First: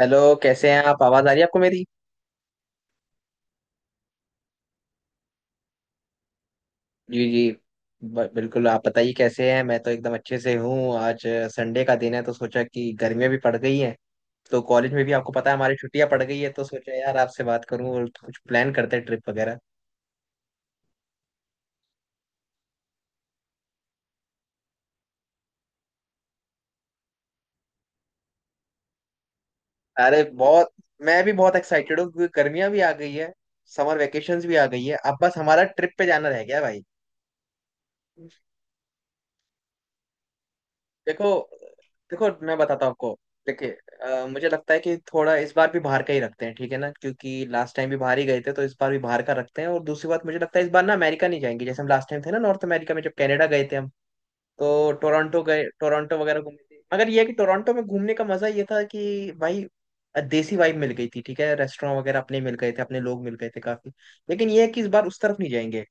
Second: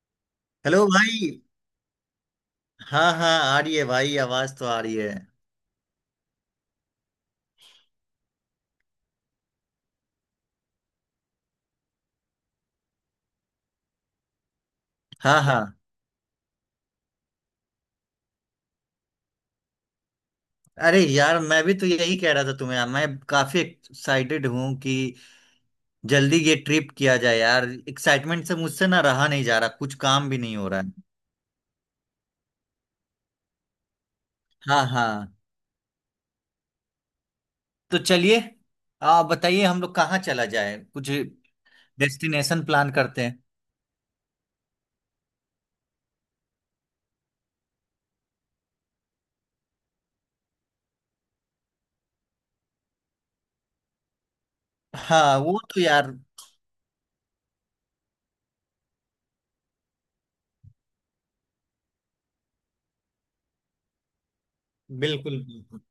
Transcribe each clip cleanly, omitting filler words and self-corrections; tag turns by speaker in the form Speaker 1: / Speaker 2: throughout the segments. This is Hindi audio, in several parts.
Speaker 1: हेलो। कैसे हैं
Speaker 2: हेलो
Speaker 1: आप? आवाज आ
Speaker 2: भाई।
Speaker 1: रही है आपको मेरी?
Speaker 2: हाँ हाँ आ रही है भाई, आवाज तो आ रही है।
Speaker 1: जी जी। बिल्कुल, आप बताइए कैसे हैं। मैं तो एकदम अच्छे से हूँ। आज संडे का दिन है तो सोचा कि गर्मियाँ भी पड़ गई हैं, तो कॉलेज में भी आपको
Speaker 2: हाँ
Speaker 1: पता है
Speaker 2: हाँ,
Speaker 1: हमारी छुट्टियां पड़ गई है, तो सोचा यार आपसे बात करूं और कुछ प्लान करते हैं, ट्रिप वगैरह।
Speaker 2: अरे यार मैं भी तो यही कह रहा था तुम्हें, मैं काफी एक्साइटेड हूँ कि जल्दी ये ट्रिप किया जाए यार। एक्साइटमेंट से मुझसे ना रहा नहीं जा रहा, कुछ
Speaker 1: अरे
Speaker 2: काम भी नहीं हो
Speaker 1: बहुत,
Speaker 2: रहा है।
Speaker 1: मैं भी बहुत एक्साइटेड हूँ क्योंकि गर्मियाँ भी आ गई है, समर वेकेशंस भी आ
Speaker 2: हाँ
Speaker 1: गई है,
Speaker 2: हाँ,
Speaker 1: अब बस हमारा ट्रिप पे जाना रह गया भाई।
Speaker 2: तो चलिए आप बताइए हम लोग कहाँ चला जाए, कुछ
Speaker 1: देखो। मैं
Speaker 2: डेस्टिनेशन
Speaker 1: बताता हूँ
Speaker 2: प्लान
Speaker 1: आपको।
Speaker 2: करते हैं।
Speaker 1: देखिए, मुझे लगता है कि थोड़ा इस बार भी बाहर का ही रखते हैं, ठीक है ना, क्योंकि लास्ट टाइम भी बाहर ही गए थे तो इस बार भी बाहर का रखते हैं। और दूसरी बात, मुझे लगता है इस बार ना अमेरिका नहीं जाएंगे जैसे हम लास्ट टाइम थे ना नॉर्थ अमेरिका में, जब कनाडा गए थे हम, तो
Speaker 2: हाँ
Speaker 1: टोरंटो
Speaker 2: वो
Speaker 1: गए,
Speaker 2: तो यार,
Speaker 1: टोरंटो वगैरह घूमे थे, मगर ये है कि टोरंटो में घूमने का मजा ये था कि भाई देसी वाइब मिल गई थी। ठीक है, रेस्टोरेंट वगैरह अपने मिल गए थे, अपने लोग मिल गए थे काफी। लेकिन ये है कि इस बार उस
Speaker 2: बिल्कुल
Speaker 1: तरफ नहीं
Speaker 2: बिल्कुल।
Speaker 1: जाएंगे।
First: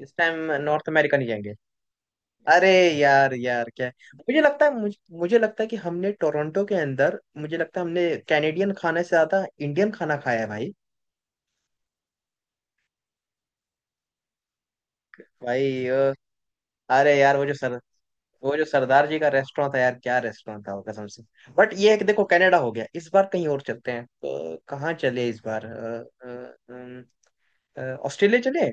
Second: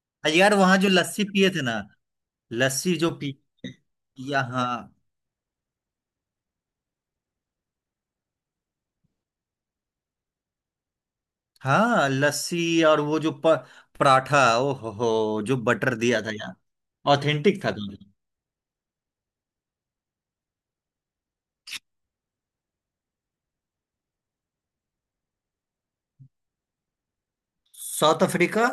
Speaker 1: इस
Speaker 2: अरे
Speaker 1: टाइम
Speaker 2: यार वहाँ जो
Speaker 1: नॉर्थ अमेरिका
Speaker 2: लस्सी
Speaker 1: नहीं
Speaker 2: पिए
Speaker 1: जाएंगे।
Speaker 2: थे ना।
Speaker 1: अरे
Speaker 2: लस्सी जो
Speaker 1: यार,
Speaker 2: पी।
Speaker 1: यार क्या है? मुझे
Speaker 2: या
Speaker 1: लगता है
Speaker 2: हाँ,
Speaker 1: मुझे लगता है कि हमने टोरंटो के अंदर, मुझे लगता है हमने कैनेडियन खाने से ज्यादा इंडियन खाना खाया है भाई।
Speaker 2: हाँ लस्सी, और वो जो पराठा, ओ हो जो
Speaker 1: भाई
Speaker 2: बटर दिया था यार।
Speaker 1: अरे यार वो जो
Speaker 2: ऑथेंटिक था
Speaker 1: सर,
Speaker 2: दोनों।
Speaker 1: वो जो सरदार जी का रेस्टोरेंट था यार, क्या रेस्टोरेंट था वो, कसम से। बट ये है कि देखो कनाडा हो गया, इस बार कहीं और चलते हैं। तो कहाँ चले इस बार? अ, अम,
Speaker 2: साउथ
Speaker 1: ऑस्ट्रेलिया
Speaker 2: अफ्रीका।
Speaker 1: चले।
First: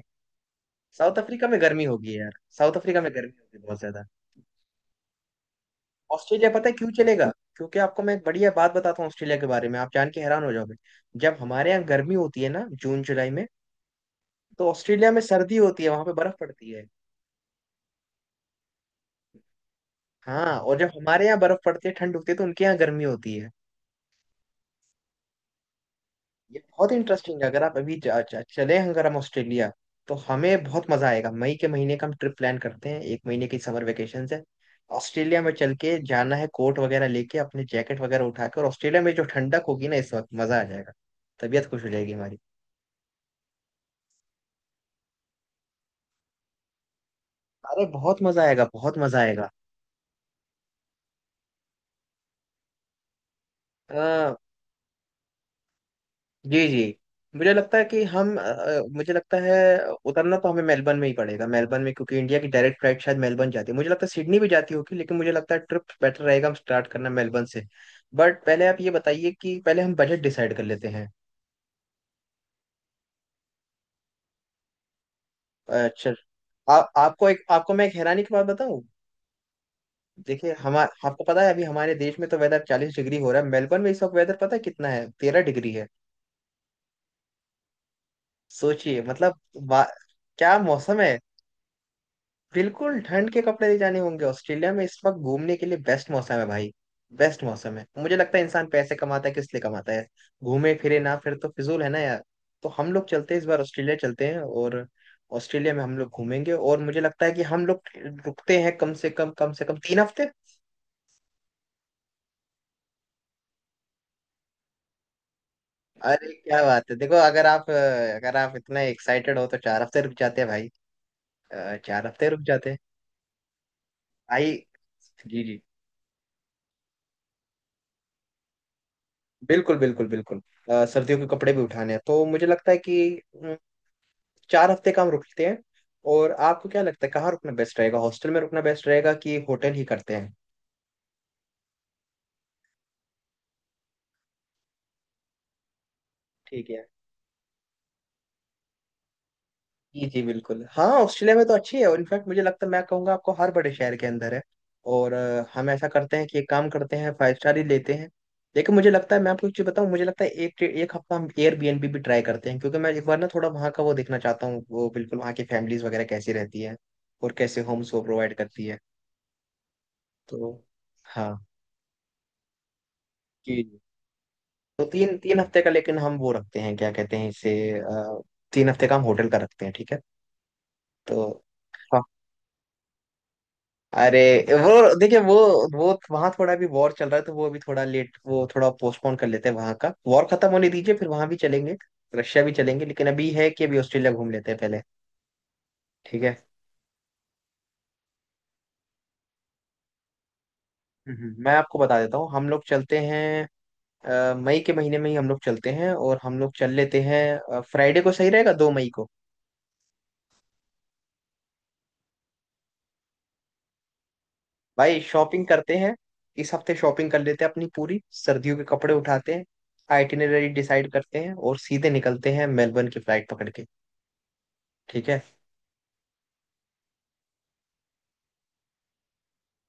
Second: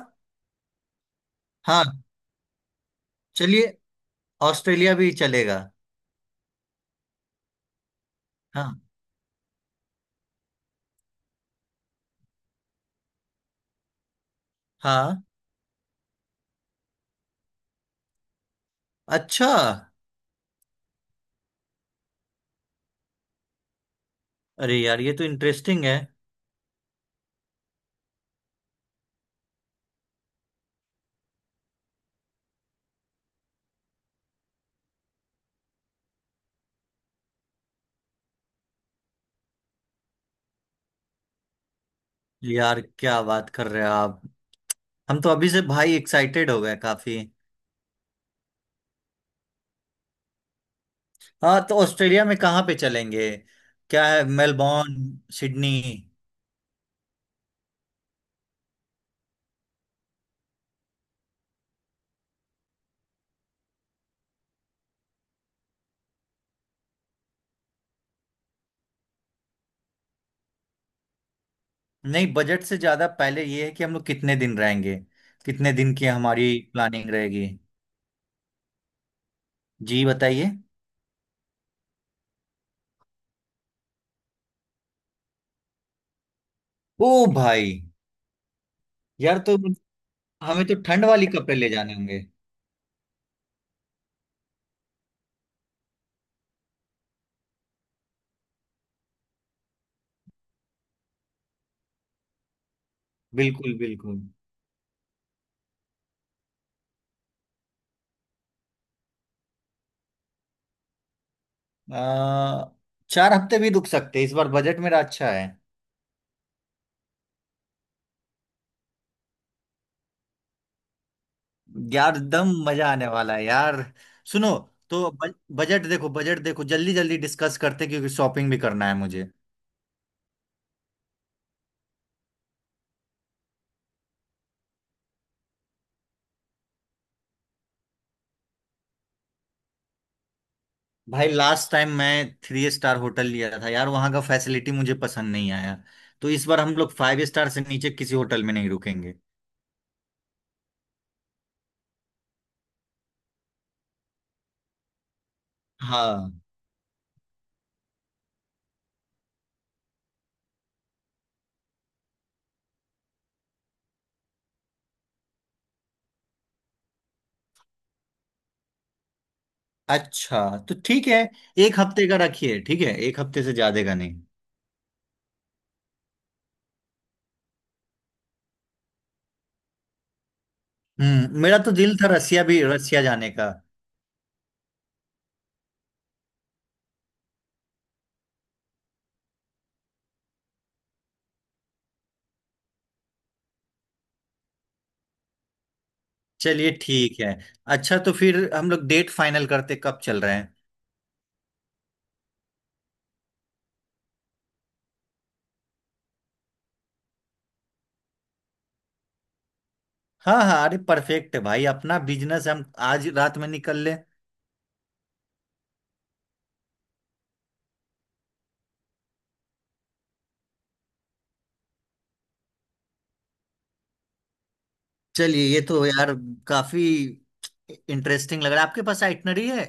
Speaker 1: साउथ अफ्रीका में
Speaker 2: हाँ
Speaker 1: गर्मी होगी यार। साउथ अफ्रीका में गर्मी होगी
Speaker 2: चलिए,
Speaker 1: बहुत ज्यादा।
Speaker 2: ऑस्ट्रेलिया भी चलेगा।
Speaker 1: ऑस्ट्रेलिया, पता है क्यों चलेगा? क्योंकि आपको मैं एक बढ़िया बात
Speaker 2: हाँ
Speaker 1: बताता हूँ ऑस्ट्रेलिया के बारे में, आप जान के हैरान हो जाओगे। जब हमारे यहाँ गर्मी होती है ना जून जुलाई में, तो ऑस्ट्रेलिया में
Speaker 2: हाँ,
Speaker 1: सर्दी होती है, वहां पे बर्फ पड़ती है।
Speaker 2: अच्छा।
Speaker 1: हाँ, और जब हमारे यहाँ बर्फ पड़ती है, ठंड होती है, तो उनके यहाँ गर्मी होती है।
Speaker 2: अरे यार ये तो इंटरेस्टिंग है।
Speaker 1: ये बहुत इंटरेस्टिंग है। अगर आप अभी जा- जा- चले, अगर हम ऑस्ट्रेलिया, तो हमें बहुत मजा आएगा। मई के महीने का हम ट्रिप प्लान करते हैं, एक महीने की समर वेकेशन है। ऑस्ट्रेलिया में चल के जाना है, कोट वगैरह लेके अपने, जैकेट वगैरह उठा के, और ऑस्ट्रेलिया में जो ठंडक होगी ना इस वक्त मजा आ जाएगा, तबीयत खुश हो जाएगी हमारी।
Speaker 2: यार क्या बात कर रहे हो आप, हम तो अभी से भाई एक्साइटेड हो गए काफी।
Speaker 1: अरे बहुत मजा आएगा, बहुत मजा आएगा।
Speaker 2: हाँ तो ऑस्ट्रेलिया में कहाँ पे चलेंगे, क्या है,
Speaker 1: आ,
Speaker 2: मेलबोर्न, सिडनी?
Speaker 1: जी जी, मुझे लगता है कि मुझे लगता है उतरना तो हमें मेलबर्न में ही पड़ेगा, मेलबर्न में, क्योंकि इंडिया की डायरेक्ट फ्लाइट शायद मेलबर्न जाती है, मुझे लगता है सिडनी भी जाती होगी, लेकिन मुझे लगता है ट्रिप बेटर रहेगा हम स्टार्ट करना मेलबर्न से। बट पहले आप ये बताइए कि पहले हम बजट डिसाइड कर लेते हैं।
Speaker 2: नहीं बजट से ज्यादा पहले ये है कि हम लोग कितने दिन रहेंगे, कितने दिन की
Speaker 1: अच्छा।
Speaker 2: हमारी प्लानिंग
Speaker 1: आपको एक
Speaker 2: रहेगी।
Speaker 1: आपको मैं एक हैरानी की बात बताऊं।
Speaker 2: जी बताइए।
Speaker 1: देखिए हम, आपको पता है अभी हमारे देश में तो वेदर 40 डिग्री हो रहा है, मेलबर्न में इस वक्त वेदर पता है कितना है? 13 डिग्री है।
Speaker 2: ओ भाई।
Speaker 1: सोचिए, मतलब
Speaker 2: यार तो
Speaker 1: वा- क्या
Speaker 2: हमें तो
Speaker 1: मौसम
Speaker 2: ठंड
Speaker 1: है।
Speaker 2: वाली कपड़े ले जाने होंगे।
Speaker 1: बिल्कुल ठंड के कपड़े ले जाने होंगे। ऑस्ट्रेलिया में इस वक्त घूमने के लिए बेस्ट मौसम है भाई। बेस्ट मौसम है। मुझे लगता है इंसान पैसे कमाता है किस लिए कमाता है? घूमे फिरे ना, फिर तो फिजूल है ना यार। तो हम लोग चलते हैं, इस बार
Speaker 2: बिल्कुल
Speaker 1: ऑस्ट्रेलिया
Speaker 2: बिल्कुल।
Speaker 1: चलते हैं। और ऑस्ट्रेलिया में हम लोग घूमेंगे, और मुझे लगता है कि हम लोग रुकते हैं कम से कम 3 हफ्ते।
Speaker 2: आ, 4 हफ्ते भी रुक सकते हैं। इस बार बजट मेरा अच्छा है।
Speaker 1: अरे क्या बात है! देखो अगर आप अगर आप इतना एक्साइटेड हो तो 4 हफ्ते रुक जाते हैं भाई। चार
Speaker 2: यार
Speaker 1: हफ्ते रुक
Speaker 2: एकदम
Speaker 1: जाते हैं।
Speaker 2: मजा आने वाला है यार। सुनो।
Speaker 1: भाई,
Speaker 2: तो
Speaker 1: जी जी
Speaker 2: बजट देखो, बजट देखो जल्दी जल्दी डिस्कस करते हैं, क्योंकि शॉपिंग भी करना है मुझे।
Speaker 1: बिल्कुल बिल्कुल बिल्कुल। सर्दियों के कपड़े भी उठाने हैं, तो मुझे लगता है कि अम, 4 हफ्ते का हम रुकते हैं। और आपको क्या लगता है कहाँ रुकना बेस्ट रहेगा? हॉस्टल में रुकना बेस्ट रहेगा कि होटल ही करते हैं?
Speaker 2: भाई लास्ट टाइम मैं थ्री स्टार होटल लिया था यार, वहां का फैसिलिटी मुझे पसंद नहीं आया। तो इस बार
Speaker 1: ठीक
Speaker 2: हम
Speaker 1: है।
Speaker 2: लोग फाइव स्टार से नीचे किसी होटल में नहीं रुकेंगे।
Speaker 1: जी जी बिल्कुल। हाँ, ऑस्ट्रेलिया में तो अच्छी है, और इनफैक्ट मुझे लगता है, मैं कहूंगा आपको, हर बड़े शहर के अंदर है। और हम ऐसा करते हैं
Speaker 2: हाँ
Speaker 1: कि एक काम करते हैं, 5 स्टार ही लेते हैं। लेकिन मुझे लगता है मैं आपको एक चीज बताऊं, मुझे लगता है एक एक हफ्ता हम एयरबीएनबी भी ट्राई करते हैं, क्योंकि मैं एक बार ना थोड़ा वहाँ का वो देखना चाहता हूँ, वो बिल्कुल वहाँ की फैमिलीज वगैरह कैसी रहती है और कैसे होम्स वो प्रोवाइड करती है। तो
Speaker 2: अच्छा, तो ठीक है,
Speaker 1: हाँ,
Speaker 2: एक हफ्ते का रखिए, ठीक है एक हफ्ते से
Speaker 1: जी जी।
Speaker 2: ज्यादा का नहीं।
Speaker 1: तो तीन 3 हफ्ते का, लेकिन हम वो रखते हैं, क्या कहते हैं इसे, अ, 3 हफ्ते का हम होटल का रखते हैं। ठीक है। तो
Speaker 2: मेरा तो दिल था रसिया भी, रसिया जाने का।
Speaker 1: अरे, वो देखिए वो वहां थोड़ा भी वॉर चल रहा है तो वो अभी थोड़ा लेट, वो थोड़ा पोस्टपोन कर लेते हैं, वहां का वॉर खत्म होने दीजिए, फिर वहां भी चलेंगे, रशिया भी चलेंगे। लेकिन अभी है कि अभी ऑस्ट्रेलिया घूम लेते हैं पहले, ठीक है।
Speaker 2: चलिए ठीक है। अच्छा तो फिर हम लोग डेट फाइनल करते, कब चल रहे हैं?
Speaker 1: मैं आपको बता देता हूँ, हम लोग चलते हैं मई के महीने में ही हम लोग चलते हैं, और हम लोग चल लेते हैं फ्राइडे को, सही रहेगा 2 मई को।
Speaker 2: हाँ हाँ अरे परफेक्ट है भाई, अपना बिजनेस हम आज रात में निकल ले।
Speaker 1: भाई शॉपिंग करते हैं, इस हफ्ते शॉपिंग कर लेते हैं, अपनी पूरी सर्दियों के कपड़े उठाते हैं, आइटिनरी डिसाइड करते हैं और सीधे निकलते हैं मेलबर्न की फ्लाइट पकड़ के। ठीक है।
Speaker 2: चलिए ये तो यार काफी इंटरेस्टिंग लग रहा है, आपके पास आइटनरी है?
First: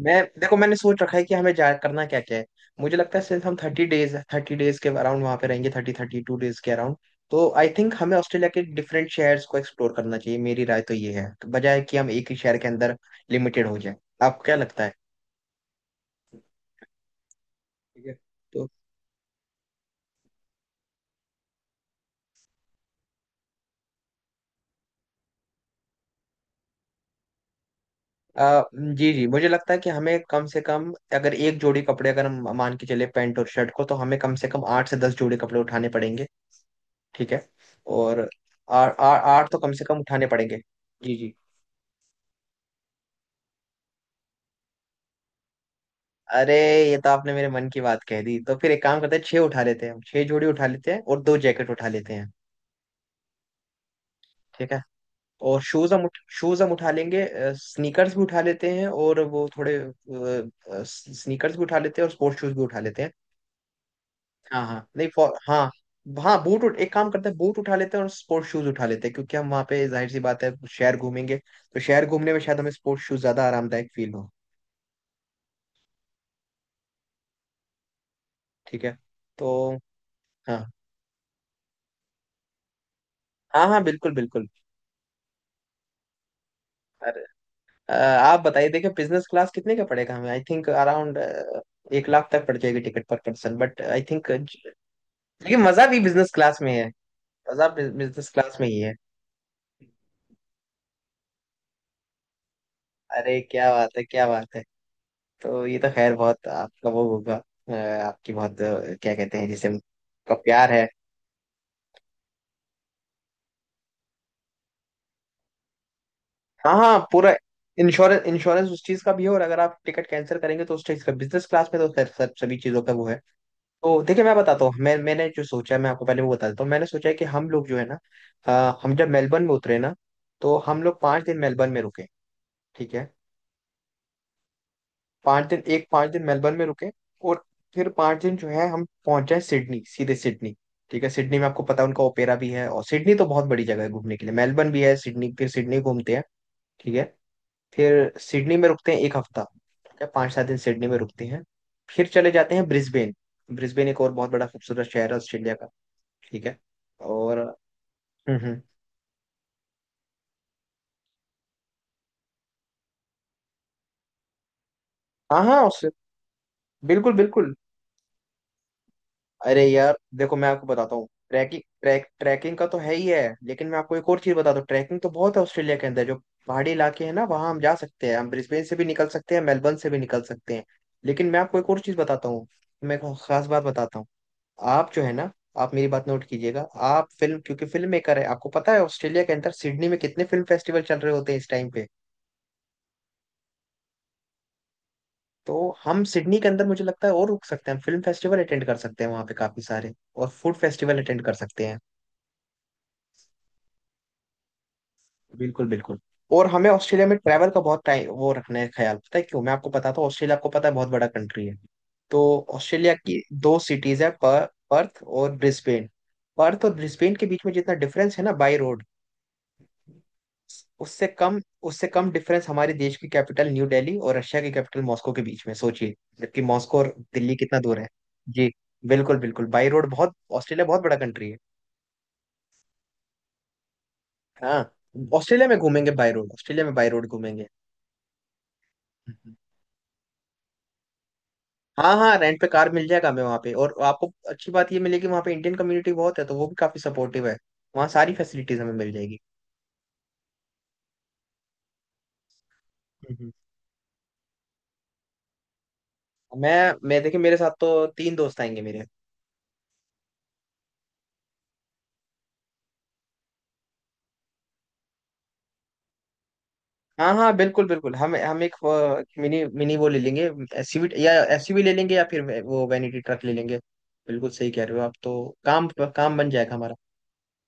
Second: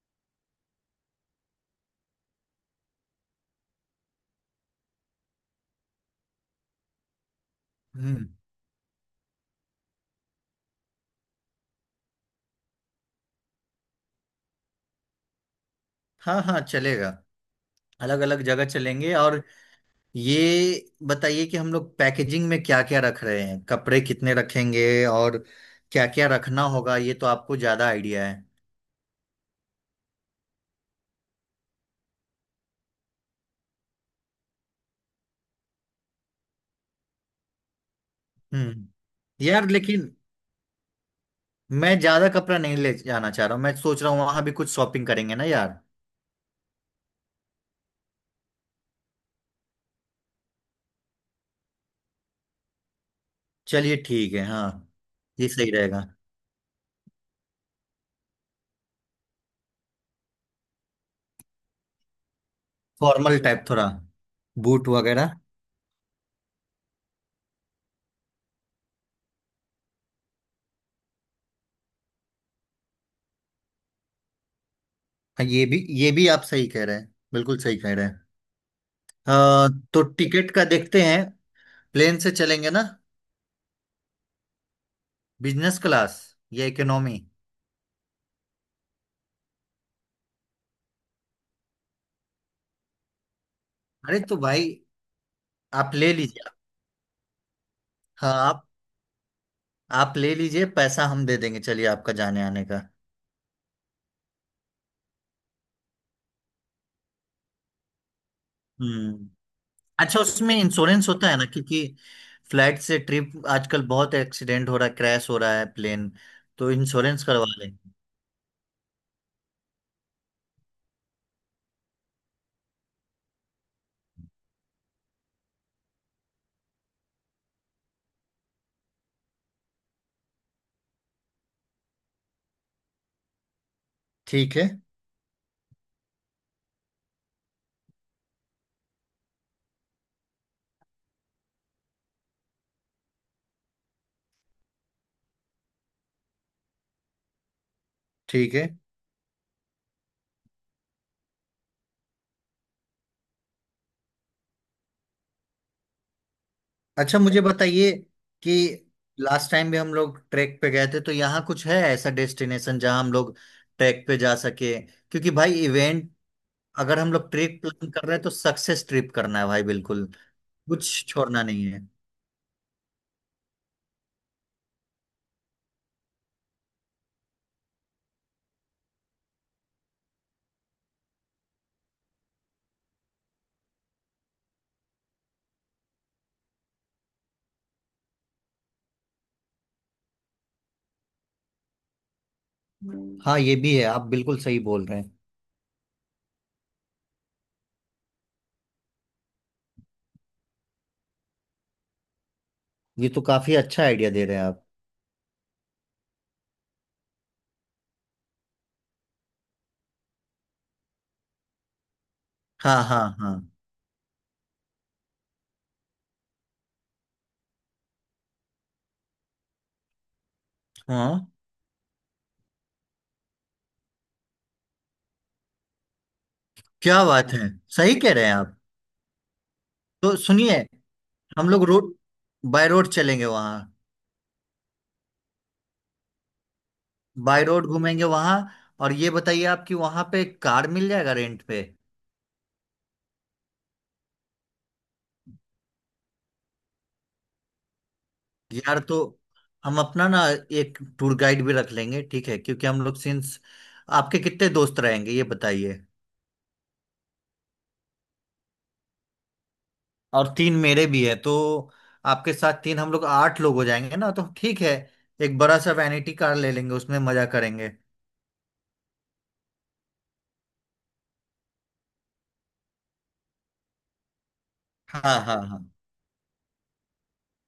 Speaker 1: मैं देखो, मैंने सोच रखा है कि हमें जा करना क्या क्या है। मुझे लगता है सिर्फ हम थर्टी डेज के अराउंड वहां पे रहेंगे, थर्टी 32 डेज के अराउंड। तो आई थिंक हमें
Speaker 2: हम्म।
Speaker 1: ऑस्ट्रेलिया के डिफरेंट शहर्स को एक्सप्लोर करना चाहिए, मेरी राय तो ये है। तो बजाय कि हम एक ही शहर के अंदर लिमिटेड हो जाए। आपको क्या लगता है?
Speaker 2: हाँ हाँ चलेगा,
Speaker 1: ठीक है।
Speaker 2: अलग अलग जगह
Speaker 1: तो
Speaker 2: चलेंगे और ये बताइए कि हम लोग पैकेजिंग में क्या क्या रख रहे हैं, कपड़े कितने रखेंगे और क्या क्या रखना होगा, ये तो आपको ज्यादा आइडिया है।
Speaker 1: जी जी, मुझे लगता है कि हमें कम से कम, अगर एक जोड़ी कपड़े अगर हम मान के चले पैंट और शर्ट को, तो हमें कम से कम 8 से 10 जोड़ी कपड़े उठाने पड़ेंगे। ठीक है। और
Speaker 2: हम्म।
Speaker 1: आठ तो
Speaker 2: यार
Speaker 1: कम से कम
Speaker 2: लेकिन
Speaker 1: उठाने पड़ेंगे। जी जी।
Speaker 2: मैं ज्यादा कपड़ा नहीं ले जाना चाह रहा हूँ, मैं सोच रहा हूँ वहां भी कुछ शॉपिंग करेंगे ना यार।
Speaker 1: अरे ये तो आपने मेरे मन की बात कह दी। तो फिर एक काम करते हैं, छह उठा लेते हैं, हम छह जोड़ी उठा लेते हैं और दो जैकेट उठा लेते हैं।
Speaker 2: चलिए ठीक है हाँ,
Speaker 1: ठीक है।
Speaker 2: ये
Speaker 1: और
Speaker 2: सही रहेगा।
Speaker 1: शूज हम उठा लेंगे। स्नीकर्स भी उठा लेते हैं और वो थोड़े, स्नीकर्स भी उठा लेते हैं और स्पोर्ट्स शूज भी उठा लेते हैं।
Speaker 2: फॉर्मल टाइप थोड़ा,
Speaker 1: हाँ हाँ
Speaker 2: बूट
Speaker 1: नहीं फॉर
Speaker 2: वगैरह।
Speaker 1: हाँ। हाँ, बूट उठ एक काम करते हैं, बूट उठा लेते हैं और स्पोर्ट्स शूज उठा लेते हैं, क्योंकि हम वहाँ पे जाहिर सी बात है शहर घूमेंगे तो शहर घूमने में शायद हमें स्पोर्ट्स शूज ज्यादा आरामदायक फील हो।
Speaker 2: हाँ ये भी आप सही कह रहे हैं, बिल्कुल सही कह रहे हैं।
Speaker 1: ठीक है।
Speaker 2: अ,
Speaker 1: तो
Speaker 2: तो टिकट
Speaker 1: हाँ
Speaker 2: का देखते हैं, प्लेन से चलेंगे ना,
Speaker 1: हाँ हाँ, बिल्कुल बिल्कुल।
Speaker 2: बिजनेस क्लास या इकोनॉमी?
Speaker 1: आप बताइए, देखिए बिजनेस क्लास कितने का पड़ेगा हमें? आई थिंक अराउंड 1 लाख तक पड़ जाएगी ticket per person, but I
Speaker 2: अरे
Speaker 1: थिंक
Speaker 2: तो भाई
Speaker 1: लेकिन मजा
Speaker 2: आप
Speaker 1: भी
Speaker 2: ले
Speaker 1: बिजनेस
Speaker 2: लीजिए।
Speaker 1: क्लास में है। मजा बिजनेस
Speaker 2: हाँ
Speaker 1: क्लास
Speaker 2: आप
Speaker 1: में ही है।
Speaker 2: आप ले लीजिए, पैसा हम दे देंगे चलिए, आपका जाने आने का।
Speaker 1: अरे क्या बात है, क्या बात है। तो ये तो खैर बहुत आपका वो होगा, आपकी बहुत क्या
Speaker 2: हम्म।
Speaker 1: कहते हैं जिसे,
Speaker 2: अच्छा
Speaker 1: का
Speaker 2: उसमें
Speaker 1: प्यार है।
Speaker 2: इंश्योरेंस होता है ना, क्योंकि फ्लाइट से ट्रिप आजकल बहुत एक्सीडेंट हो रहा है, क्रैश हो रहा है प्लेन, तो
Speaker 1: हाँ हाँ
Speaker 2: इंश्योरेंस
Speaker 1: पूरा
Speaker 2: करवा लेंगे।
Speaker 1: इंश्योरेंस, उस चीज का भी है, और अगर आप टिकट कैंसिल करेंगे तो उस चीज का, बिजनेस क्लास में तो खैर सब, सभी चीजों का वो है। तो देखिए मैं बताता हूँ, मैंने जो सोचा है, मैं आपको पहले वो बता देता हूँ, मैंने सोचा है कि हम लोग जो है ना, हम जब मेलबर्न में उतरे ना, तो हम लोग 5 दिन मेलबर्न में रुके। ठीक है।
Speaker 2: ठीक है
Speaker 1: 5 दिन, एक 5 दिन मेलबर्न में रुके। और फिर 5 दिन जो है हम पहुंच जाए सिडनी, सीधे सिडनी। ठीक है। सिडनी में आपको पता है उनका ओपेरा भी है, और सिडनी तो बहुत बड़ी जगह है घूमने के लिए, मेलबर्न भी है, सिडनी, फिर सिडनी घूमते हैं। ठीक है। फिर
Speaker 2: ठीक
Speaker 1: सिडनी में
Speaker 2: है।
Speaker 1: रुकते हैं एक हफ्ता। ठीक है। पाँच सात दिन सिडनी में रुकते हैं। फिर चले जाते हैं ब्रिस्बेन। ब्रिस्बेन एक और बहुत बड़ा खूबसूरत शहर है ऑस्ट्रेलिया का। ठीक है।
Speaker 2: अच्छा
Speaker 1: और
Speaker 2: मुझे
Speaker 1: हम्म
Speaker 2: बताइए कि
Speaker 1: हम्म।
Speaker 2: लास्ट टाइम भी हम लोग ट्रैक पे गए थे, तो यहाँ कुछ है ऐसा डेस्टिनेशन जहाँ हम लोग ट्रैक पे जा सके, क्योंकि
Speaker 1: हाँ
Speaker 2: भाई
Speaker 1: हाँ उससे,
Speaker 2: इवेंट अगर
Speaker 1: बिल्कुल
Speaker 2: हम लोग
Speaker 1: बिल्कुल।
Speaker 2: ट्रिप प्लान कर रहे हैं तो सक्सेस ट्रिप करना है भाई,
Speaker 1: अरे यार
Speaker 2: बिल्कुल
Speaker 1: देखो मैं आपको बताता
Speaker 2: कुछ
Speaker 1: हूँ,
Speaker 2: छोड़ना नहीं है।
Speaker 1: ट्रैकिंग का तो है ही है, लेकिन मैं आपको एक और चीज बताता हूँ। ट्रैकिंग तो बहुत है ऑस्ट्रेलिया के अंदर, जो पहाड़ी इलाके हैं ना वहाँ हम जा सकते हैं, हम ब्रिस्बेन से भी निकल सकते हैं, मेलबर्न से भी निकल सकते हैं। लेकिन मैं आपको एक और चीज बताता हूँ, मैं एक खास बात बताता हूँ। आप जो है ना, आप मेरी बात नोट कीजिएगा। आप फिल्म, क्योंकि फिल्म मेकर है, आपको पता है ऑस्ट्रेलिया के अंदर सिडनी में कितने फिल्म फेस्टिवल चल रहे होते हैं इस टाइम पे।
Speaker 2: हाँ ये भी है, आप बिल्कुल सही बोल रहे हैं।
Speaker 1: तो हम सिडनी के अंदर मुझे लगता है और रुक सकते हैं, फिल्म फेस्टिवल अटेंड कर सकते हैं वहाँ पे काफी सारे, और फूड फेस्टिवल अटेंड कर सकते हैं।
Speaker 2: ये तो काफी अच्छा आइडिया दे रहे हैं आप।
Speaker 1: बिल्कुल बिल्कुल। और हमें ऑस्ट्रेलिया में ट्रैवल का बहुत टाइम वो रखना है ख्याल, पता है क्यों? मैं आपको बताता हूँ, ऑस्ट्रेलिया आपको पता है बहुत बड़ा कंट्री है। तो
Speaker 2: हाँ
Speaker 1: ऑस्ट्रेलिया
Speaker 2: हाँ
Speaker 1: की
Speaker 2: हाँ
Speaker 1: दो सिटीज है, पर्थ और ब्रिस्बेन। पर्थ और ब्रिस्बेन के बीच में जितना डिफरेंस है ना बाई रोड, उससे
Speaker 2: हाँ।
Speaker 1: कम उससे कम डिफरेंस हमारे देश की कैपिटल न्यू दिल्ली और रशिया की कैपिटल मॉस्को के बीच में, सोचिए, जबकि मॉस्को और
Speaker 2: क्या बात
Speaker 1: दिल्ली
Speaker 2: है,
Speaker 1: कितना दूर है।
Speaker 2: सही कह रहे हैं
Speaker 1: जी।
Speaker 2: आप।
Speaker 1: बिल्कुल बिल्कुल, बाई रोड बहुत।
Speaker 2: तो सुनिए
Speaker 1: ऑस्ट्रेलिया बहुत बड़ा कंट्री है।
Speaker 2: हम लोग रोड, बाय रोड चलेंगे वहाँ,
Speaker 1: हाँ, ऑस्ट्रेलिया में घूमेंगे बाई रोड, ऑस्ट्रेलिया में बाई रोड
Speaker 2: बाय
Speaker 1: घूमेंगे।
Speaker 2: रोड घूमेंगे वहाँ। और ये बताइए आप कि वहाँ पे कार मिल जाएगा रेंट पे?
Speaker 1: हाँ हाँ, रेंट पे कार मिल जाएगा हमें वहाँ पे, और आपको अच्छी बात ये मिलेगी वहाँ पे, इंडियन कम्युनिटी बहुत है तो वो भी काफी सपोर्टिव है, वहाँ सारी फैसिलिटीज हमें
Speaker 2: यार
Speaker 1: मिल
Speaker 2: तो
Speaker 1: जाएगी।
Speaker 2: हम अपना ना एक टूर गाइड भी रख लेंगे, ठीक है, क्योंकि हम लोग
Speaker 1: हम्म,
Speaker 2: सिंस, आपके कितने दोस्त रहेंगे ये बताइए।
Speaker 1: मैं देखिए, मेरे साथ तो तीन दोस्त आएंगे मेरे।
Speaker 2: और तीन मेरे भी है, तो आपके साथ तीन, हम लोग आठ लोग हो जाएंगे ना, तो ठीक है, एक बड़ा सा वैनिटी कार ले लेंगे, उसमें
Speaker 1: हाँ
Speaker 2: मजा
Speaker 1: हाँ बिल्कुल
Speaker 2: करेंगे।
Speaker 1: बिल्कुल। हम एक मिनी मिनी वो ले लेंगे, एसयूवी या एसयूवी ले लेंगे या फिर वो वैनिटी ट्रक ले लेंगे। बिल्कुल सही कह रहे हो आप
Speaker 2: हाँ
Speaker 1: तो।
Speaker 2: हाँ हाँ।
Speaker 1: काम काम बन जाएगा हमारा।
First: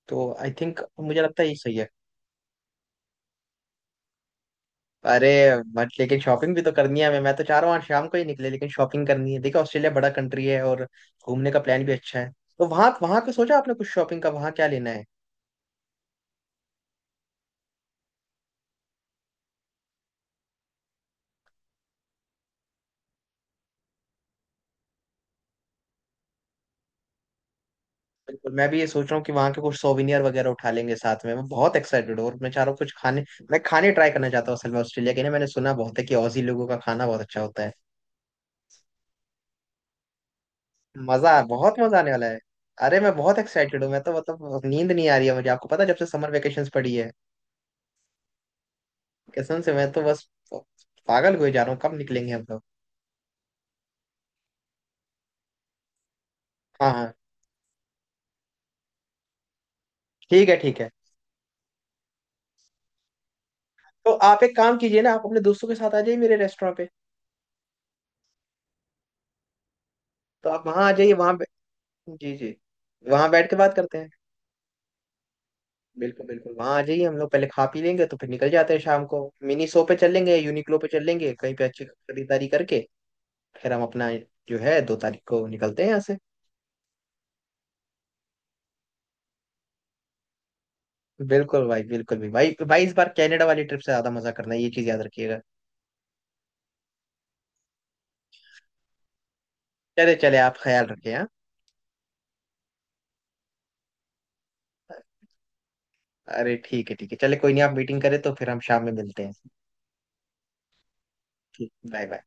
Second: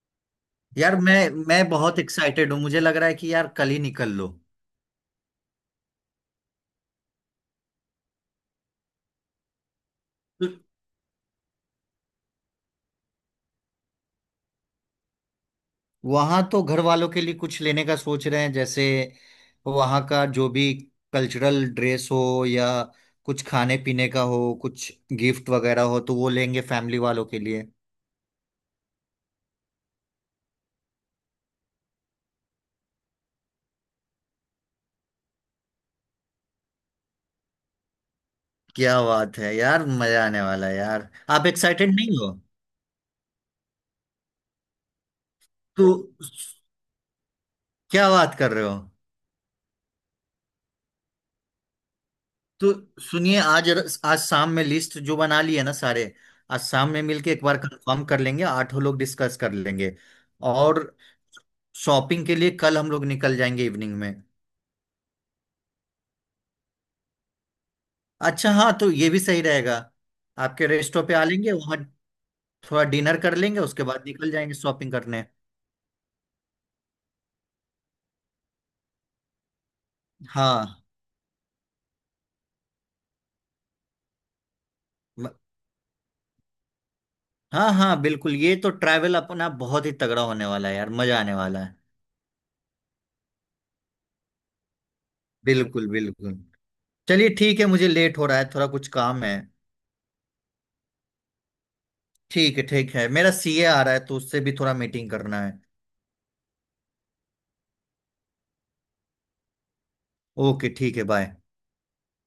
Speaker 1: तो आई थिंक
Speaker 2: यार
Speaker 1: मुझे
Speaker 2: मैं
Speaker 1: लगता है ये
Speaker 2: मैं
Speaker 1: सही है।
Speaker 2: बहुत एक्साइटेड हूँ, मुझे लग रहा है कि यार कल ही निकल लो।
Speaker 1: अरे बट लेकिन शॉपिंग भी तो करनी है हमें, मैं तो चाह रहा हूँ आज शाम को ही निकले, लेकिन शॉपिंग करनी है। देखो ऑस्ट्रेलिया बड़ा कंट्री है और घूमने का प्लान भी अच्छा है। तो वहाँ, वहाँ का सोचा आपने कुछ शॉपिंग का, वहाँ क्या लेना है?
Speaker 2: वहां तो घर वालों के लिए कुछ लेने का सोच रहे हैं, जैसे वहां का जो भी कल्चरल ड्रेस हो या कुछ खाने पीने का हो, कुछ गिफ्ट वगैरह हो, तो वो लेंगे फैमिली वालों के लिए।
Speaker 1: बिल्कुल, मैं भी ये सोच रहा हूँ कि वहां के कुछ सोविनियर वगैरह उठा लेंगे साथ में। मैं बहुत एक्साइटेड हूँ, और मैं चाह रहा हूँ कुछ खाने, मैं खाने ट्राई करना चाहता हूँ असल में ऑस्ट्रेलिया के, ना मैंने सुना बहुत है कि ऑजी लोगों का खाना बहुत अच्छा होता है।
Speaker 2: क्या बात है यार, मजा आने वाला है यार।
Speaker 1: मजा
Speaker 2: आप
Speaker 1: बहुत
Speaker 2: एक्साइटेड
Speaker 1: मजा
Speaker 2: नहीं
Speaker 1: आने वाला
Speaker 2: हो?
Speaker 1: है। अरे मैं बहुत एक्साइटेड हूँ, मैं तो मतलब नींद नहीं आ रही है मुझे, आपको पता
Speaker 2: तो
Speaker 1: है, जब से समर वेकेशन पड़ी है,
Speaker 2: क्या बात कर रहे हो।
Speaker 1: कसम से मैं तो बस पागल हुए जा रहा हूँ, कब निकलेंगे हम लोग।
Speaker 2: तो सुनिए आज, आज शाम में लिस्ट जो बना ली है ना सारे, आज
Speaker 1: हाँ
Speaker 2: शाम में
Speaker 1: हाँ,
Speaker 2: मिलके एक बार कंफर्म कर लेंगे, आठों लोग डिस्कस कर लेंगे।
Speaker 1: ठीक है, ठीक
Speaker 2: और
Speaker 1: है।
Speaker 2: शॉपिंग के लिए कल हम लोग निकल जाएंगे इवनिंग
Speaker 1: तो
Speaker 2: में।
Speaker 1: आप एक काम कीजिए ना, आप अपने दोस्तों के साथ आ जाइए मेरे रेस्टोरेंट पे।
Speaker 2: अच्छा हाँ, तो ये भी सही रहेगा,
Speaker 1: तो आप
Speaker 2: आपके
Speaker 1: वहाँ आ
Speaker 2: रेस्टों
Speaker 1: जाइए
Speaker 2: पे आ
Speaker 1: वहाँ पे-
Speaker 2: लेंगे वहाँ,
Speaker 1: जी जी।
Speaker 2: थोड़ा डिनर
Speaker 1: वहाँ
Speaker 2: कर
Speaker 1: बैठ के
Speaker 2: लेंगे
Speaker 1: बात
Speaker 2: उसके
Speaker 1: करते
Speaker 2: बाद
Speaker 1: हैं।
Speaker 2: निकल जाएंगे शॉपिंग करने।
Speaker 1: बिल्कुल बिल्कुल, वहां आ जाइए, हम लोग पहले खा पी लेंगे, तो फिर निकल जाते हैं शाम को, मिनी शो पे चल लेंगे, यूनिक्लो
Speaker 2: हाँ
Speaker 1: पे चल लेंगे, कहीं पे अच्छी खरीदारी करके, फिर हम अपना जो है 2 तारीख
Speaker 2: म-
Speaker 1: को निकलते हैं यहाँ से।
Speaker 2: हाँ हाँ बिल्कुल, ये तो ट्रैवल अपना बहुत ही तगड़ा होने वाला है यार, मजा आने वाला
Speaker 1: बिल्कुल
Speaker 2: है।
Speaker 1: भाई बिल्कुल भी भाई भाई, इस बार कनाडा वाली ट्रिप से ज्यादा मजा करना है, ये चीज याद रखिएगा।
Speaker 2: बिल्कुल बिल्कुल। चलिए ठीक है, मुझे लेट हो रहा है थोड़ा, कुछ काम है।
Speaker 1: चले, चले आप ख्याल रखें, हाँ।
Speaker 2: ठीक है ठीक है, मेरा सीए आ रहा है तो उससे भी थोड़ा मीटिंग करना है।
Speaker 1: अरे ठीक है ठीक है, चले कोई नहीं, आप मीटिंग करें तो फिर हम शाम में मिलते हैं।
Speaker 2: ओके ठीक है बाय।
Speaker 1: ठीक, बाय बाय।